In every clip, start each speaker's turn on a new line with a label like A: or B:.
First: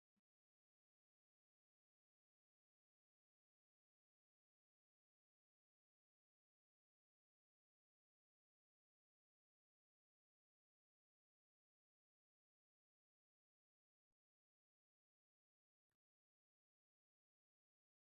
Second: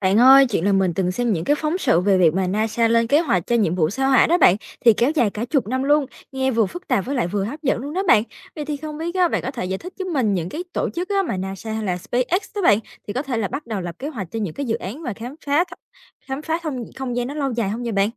A: Bạn ơi, chuyện là mình từng xem những cái phóng sự về việc mà NASA lên kế hoạch cho nhiệm vụ sao Hỏa đó bạn, thì kéo dài cả chục năm luôn, nghe vừa phức tạp với lại vừa hấp dẫn luôn đó bạn. Vậy thì không biết á, bạn có thể giải thích giúp mình những cái tổ chức á, mà NASA hay là SpaceX đó bạn, thì có thể là bắt đầu lập kế hoạch cho những cái dự án và khám phá khám phá không không gian nó lâu dài không vậy bạn?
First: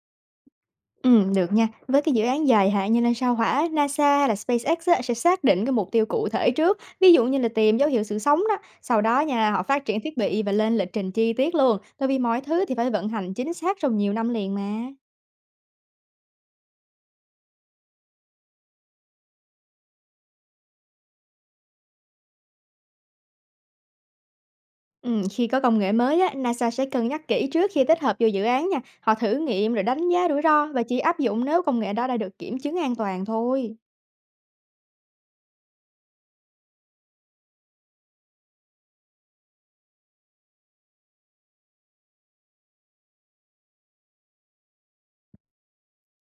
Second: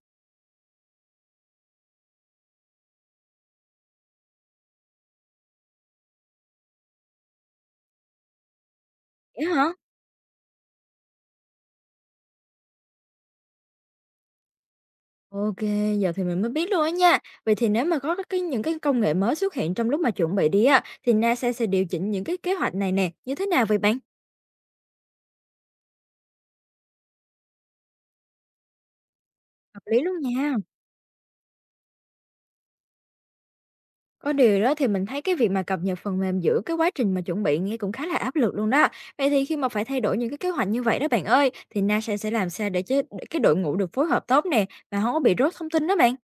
B: Được nha. Với cái dự án dài hạn như lên sao Hỏa, NASA hay là SpaceX á, sẽ xác định cái mục tiêu cụ thể trước, ví dụ như là tìm dấu hiệu sự sống đó. Sau đó
A: Vậy
B: nha, họ
A: hả?
B: phát triển thiết bị và lên lịch trình chi tiết luôn, tại vì mọi thứ thì phải vận hành chính xác trong nhiều năm liền mà.
A: Ok, giờ thì mình mới biết luôn á nha. Vậy thì nếu mà có những cái công nghệ mới xuất hiện trong lúc mà chuẩn bị đi á, thì NASA sẽ điều chỉnh những cái kế hoạch này nè, như thế nào vậy bạn?
B: Khi có công nghệ mới á, NASA sẽ cân nhắc kỹ trước khi tích hợp vô dự án nha. Họ thử nghiệm
A: Hợp
B: rồi
A: lý
B: đánh
A: luôn
B: giá rủi
A: nha.
B: ro, và chỉ áp dụng nếu công nghệ đó đã được kiểm chứng an toàn thôi.
A: Có điều đó thì mình thấy cái việc mà cập nhật phần mềm giữa cái quá trình mà chuẩn bị nghe cũng khá là áp lực luôn đó. Vậy thì khi mà phải thay đổi những cái kế hoạch như vậy đó bạn ơi, thì NASA sẽ làm sao để cái đội ngũ được phối hợp tốt nè mà không có bị rớt thông tin đó bạn?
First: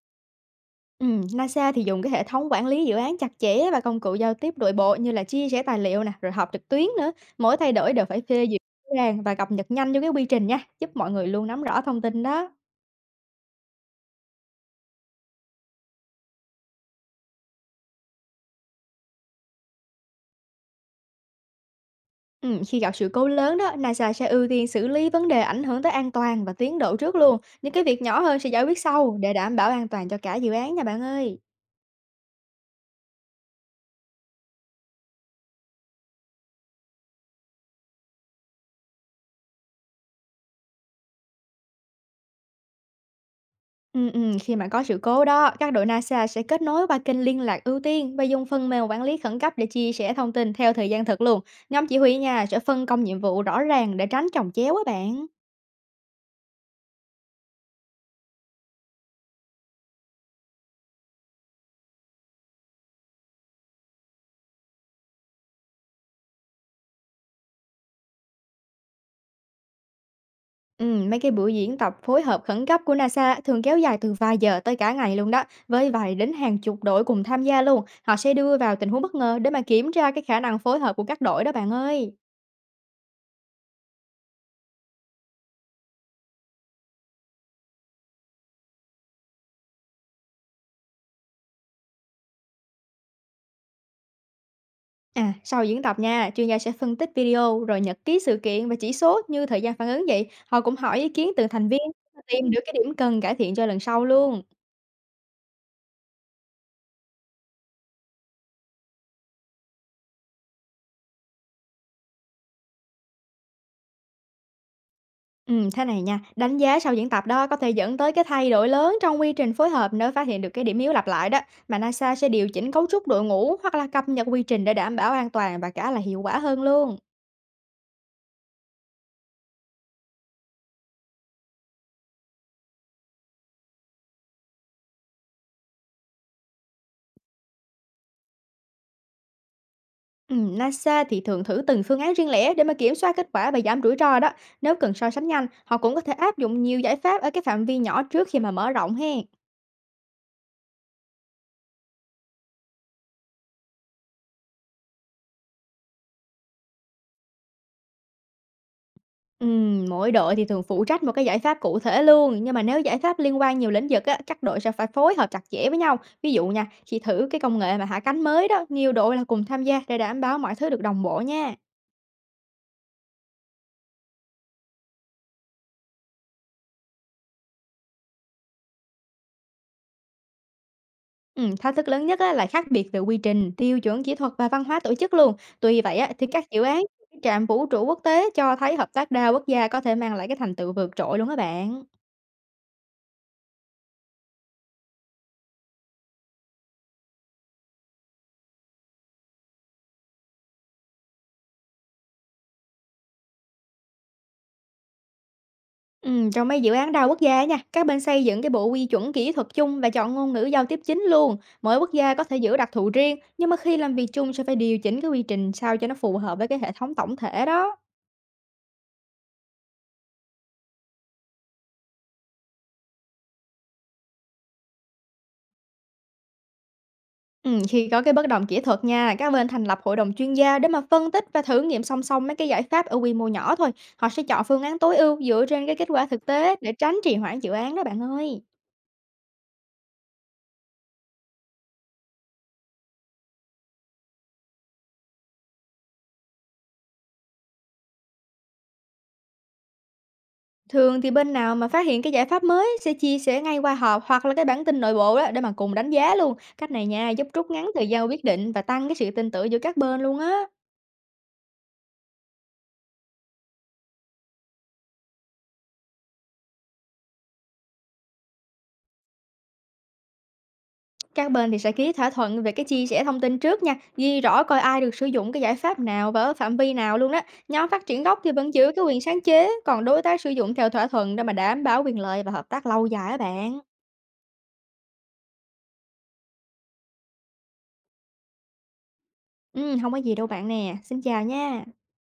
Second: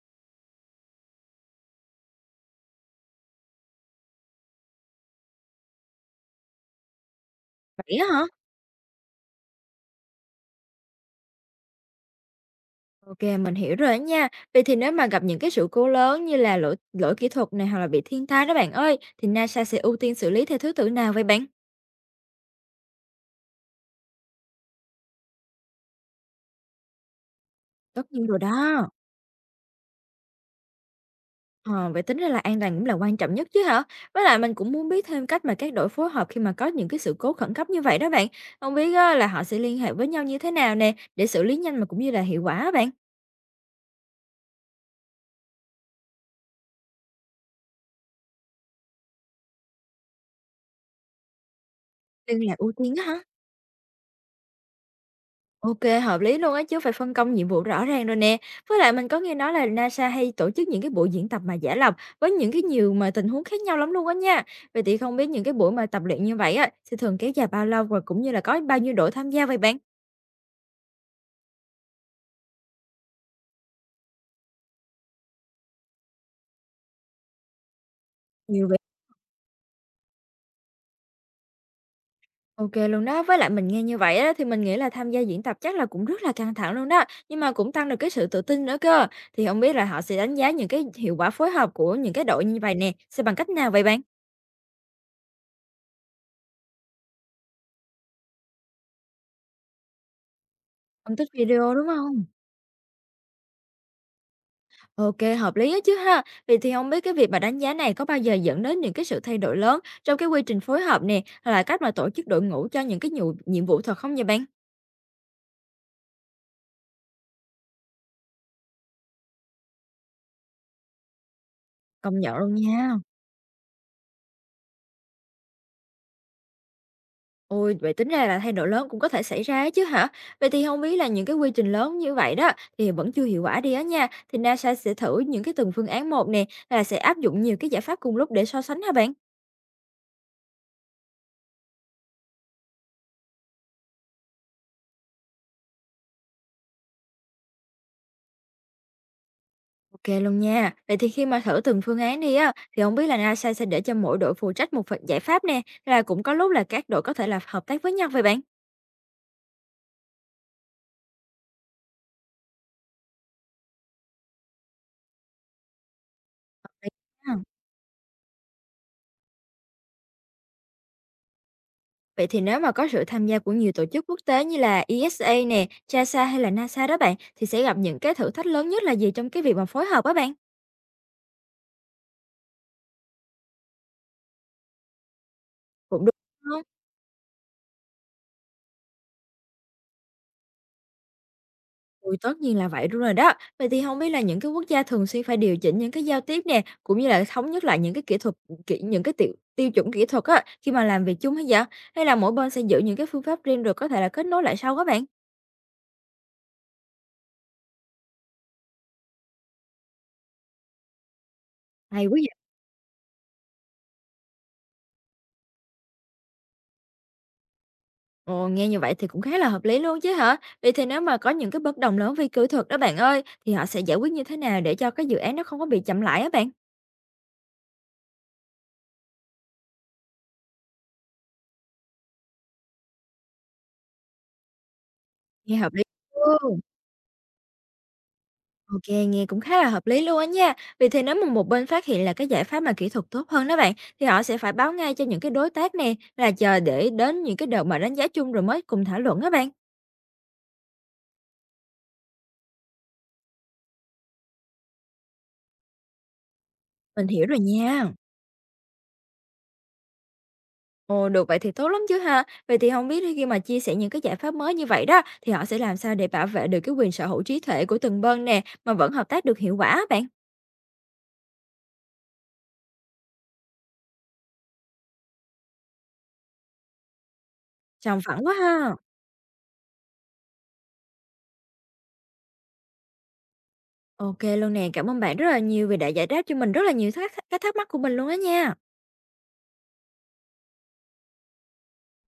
B: NASA thì dùng cái hệ thống quản lý dự án chặt chẽ và công cụ giao tiếp nội bộ, như là chia sẻ tài liệu nè, rồi họp trực tuyến nữa. Mỗi thay đổi
A: Vậy
B: đều
A: á
B: phải
A: hả?
B: phê duyệt rõ ràng và cập nhật nhanh cho cái quy trình nha, giúp mọi người luôn nắm rõ thông tin đó.
A: Ok, mình hiểu rồi đó nha. Vậy thì nếu mà gặp những cái sự cố lớn như là lỗi lỗi kỹ thuật này hoặc là bị thiên tai đó bạn ơi, thì NASA sẽ ưu tiên xử lý theo thứ tự nào vậy bạn?
B: Khi gặp sự cố lớn đó, NASA sẽ ưu tiên xử lý vấn đề ảnh hưởng tới an toàn và tiến độ trước luôn. Những cái việc
A: Tất
B: nhỏ
A: nhiên
B: hơn
A: rồi
B: sẽ giải quyết
A: đó.
B: sau, để đảm bảo an toàn cho cả dự án nha bạn ơi.
A: Ờ, vậy tính ra là an toàn cũng là quan trọng nhất chứ hả? Với lại mình cũng muốn biết thêm cách mà các đội phối hợp khi mà có những cái sự cố khẩn cấp như vậy đó bạn. Không biết á, là họ sẽ liên hệ với nhau như thế nào nè để xử lý nhanh mà cũng như là hiệu quả á bạn.
B: Khi mà có sự cố đó, các đội NASA sẽ kết nối qua kênh liên lạc ưu tiên, và dùng phần mềm quản lý khẩn cấp để chia sẻ thông tin theo thời gian thực luôn. Nhóm chỉ huy nha,
A: Liên lạc
B: sẽ
A: ưu
B: phân
A: tiên
B: công
A: á
B: nhiệm
A: hả?
B: vụ rõ ràng để tránh chồng chéo á bạn.
A: Ok, hợp lý luôn á chứ phải phân công nhiệm vụ rõ ràng rồi nè. Với lại mình có nghe nói là NASA hay tổ chức những cái buổi diễn tập mà giả lập với những cái nhiều mà tình huống khác nhau lắm luôn á nha. Vậy thì không biết những cái buổi mà tập luyện như vậy á sẽ thường kéo dài bao lâu rồi cũng như là có bao nhiêu đội tham gia vậy bạn?
B: Mấy cái buổi diễn tập phối hợp khẩn cấp của NASA thường kéo dài từ vài giờ tới cả ngày luôn đó, với vài đến hàng chục đội cùng tham gia luôn. Họ sẽ đưa
A: Nhiều
B: vào
A: vậy.
B: tình huống bất ngờ, để mà kiểm tra cái khả năng phối hợp của các đội đó bạn ơi.
A: OK luôn đó. Với lại mình nghe như vậy á, thì mình nghĩ là tham gia diễn tập chắc là cũng rất là căng thẳng luôn đó, nhưng mà cũng tăng được cái sự tự tin nữa cơ. Thì không biết là họ sẽ đánh giá những cái hiệu quả phối hợp của những cái đội như vậy nè, sẽ bằng cách nào vậy bạn?
B: À, sau diễn tập nha, chuyên gia sẽ phân tích video rồi nhật ký sự kiện và chỉ số như thời gian phản ứng vậy. Họ cũng hỏi ý
A: Phân tích
B: kiến từng thành
A: video,
B: viên,
A: đúng không?
B: tìm được cái điểm cần cải thiện cho lần sau luôn.
A: OK, hợp lý á chứ ha. Vậy thì không biết cái việc mà đánh giá này có bao giờ dẫn đến những cái sự thay đổi lớn trong cái quy trình phối hợp nè, hay là cách mà tổ chức đội ngũ cho những cái nhiệm vụ thật không vậy bạn?
B: Ừ, thế này nha, đánh giá sau diễn tập đó có thể dẫn tới cái thay đổi lớn trong quy trình phối hợp, nếu phát hiện được cái điểm yếu lặp lại đó. Mà NASA
A: Công
B: sẽ
A: nhận
B: điều
A: luôn
B: chỉnh cấu
A: nha.
B: trúc đội ngũ hoặc là cập nhật quy trình, để đảm bảo an toàn và cả là hiệu quả hơn luôn.
A: Ôi, vậy tính ra là thay đổi lớn cũng có thể xảy ra ấy chứ hả? Vậy thì không biết là những cái quy trình lớn như vậy đó thì vẫn chưa hiệu quả đi á nha, thì NASA sẽ thử những cái từng phương án một nè, là sẽ áp dụng nhiều cái giải pháp cùng lúc để so sánh hả bạn?
B: NASA thì thường thử từng phương án riêng lẻ, để mà kiểm soát kết quả và giảm rủi ro đó. Nếu cần so sánh nhanh, họ cũng có thể áp dụng nhiều giải pháp ở cái phạm vi nhỏ, trước khi mà mở rộng hen.
A: Ok luôn nha. Vậy thì khi mà thử từng phương án đi á, thì không biết là NASA sẽ để cho mỗi đội phụ trách một phần giải pháp nè, là cũng có lúc là các đội có thể là hợp tác với nhau vậy bạn?
B: Mỗi đội thì thường phụ trách một cái giải pháp cụ thể luôn, nhưng mà nếu giải pháp liên quan nhiều lĩnh vực á, các đội sẽ phải phối hợp chặt chẽ với nhau. Ví dụ nha,
A: Vậy
B: khi thử
A: ha.
B: cái công nghệ mà hạ cánh mới đó, nhiều đội là cùng tham gia để đảm bảo mọi thứ được đồng bộ nha.
A: Vậy thì nếu mà có sự tham gia của nhiều tổ chức quốc tế như là ESA nè, NASA hay là NASA đó bạn, thì sẽ gặp những cái thử thách lớn nhất là gì trong cái việc mà phối hợp á bạn?
B: Ừ, thách thức lớn nhất á, là khác biệt về quy trình, tiêu chuẩn kỹ thuật và văn hóa tổ chức luôn. Tuy vậy
A: Cũng
B: á,
A: đúng
B: thì các dự
A: đó,
B: án trạm vũ trụ quốc tế cho thấy hợp tác đa quốc gia có thể mang lại cái thành tựu vượt trội luôn các bạn.
A: ừ, tất nhiên là vậy rồi đó. Vậy thì không biết là những cái quốc gia thường xuyên phải điều chỉnh những cái giao tiếp nè, cũng như là thống nhất lại những cái tiêu tiêu chuẩn kỹ thuật á, khi mà làm việc chung hay vậy? Hay là mỗi bên sẽ giữ những cái phương pháp riêng rồi có thể là kết nối lại sau á bạn?
B: Ừ, trong mấy dự án đa quốc gia á nha, các bên xây dựng cái bộ quy chuẩn kỹ thuật chung và chọn ngôn ngữ giao tiếp chính luôn. Mỗi quốc
A: Hay quá
B: gia có
A: vậy!
B: thể giữ đặc thù riêng, nhưng mà khi làm việc chung sẽ phải điều chỉnh cái quy trình sao cho nó phù hợp với cái hệ thống tổng thể đó.
A: Ồ, nghe như vậy thì cũng khá là hợp lý luôn chứ hả? Vậy thì nếu mà có những cái bất đồng lớn về kỹ thuật đó bạn ơi, thì họ sẽ giải quyết như thế nào để cho cái dự án nó không có bị chậm lại á bạn?
B: Khi có cái bất đồng kỹ thuật nha, các bên thành lập hội đồng chuyên gia để mà phân tích và thử nghiệm song song mấy cái giải pháp ở quy mô nhỏ thôi. Họ sẽ chọn phương án tối ưu dựa
A: Nghe
B: trên
A: hợp
B: cái
A: lý
B: kết quả thực tế,
A: luôn.
B: để tránh trì hoãn dự án đó bạn ơi.
A: OK, nghe cũng khá là hợp lý luôn á nha. Vậy thì nếu mà một bên phát hiện là cái giải pháp mà kỹ thuật tốt hơn đó bạn, thì họ sẽ phải báo ngay cho những cái đối tác nè, là chờ để đến những cái đợt mà đánh giá chung rồi mới cùng thảo luận đó bạn.
B: Thường thì bên nào mà phát hiện cái giải pháp mới sẽ chia sẻ ngay qua họp, hoặc là cái bản tin nội bộ đó, để mà cùng đánh giá luôn. Cách này
A: Mình
B: nha,
A: hiểu
B: giúp
A: rồi
B: rút ngắn
A: nha.
B: thời gian quyết định và tăng cái sự tin tưởng giữa các bên luôn á.
A: Ồ, được vậy thì tốt lắm chứ ha. Vậy thì không biết thì khi mà chia sẻ những cái giải pháp mới như vậy đó, thì họ sẽ làm sao để bảo vệ được cái quyền sở hữu trí tuệ của từng bên nè, mà vẫn hợp tác được hiệu quả á bạn?
B: Các bên thì sẽ ký thỏa thuận về cái chia sẻ thông tin trước nha, ghi rõ coi ai được sử dụng cái giải pháp nào và ở phạm vi nào luôn đó. Nhóm phát
A: Sòng
B: triển gốc
A: phẳng
B: thì
A: quá
B: vẫn giữ
A: ha.
B: cái quyền sáng chế, còn đối tác sử dụng theo thỏa thuận, để mà đảm bảo quyền lợi và hợp tác lâu dài á bạn.
A: OK luôn nè, cảm ơn bạn rất là nhiều vì đã giải đáp cho mình rất là nhiều các thắc mắc của mình luôn á nha.
B: Ừ, không có gì đâu bạn nè. Xin chào nha.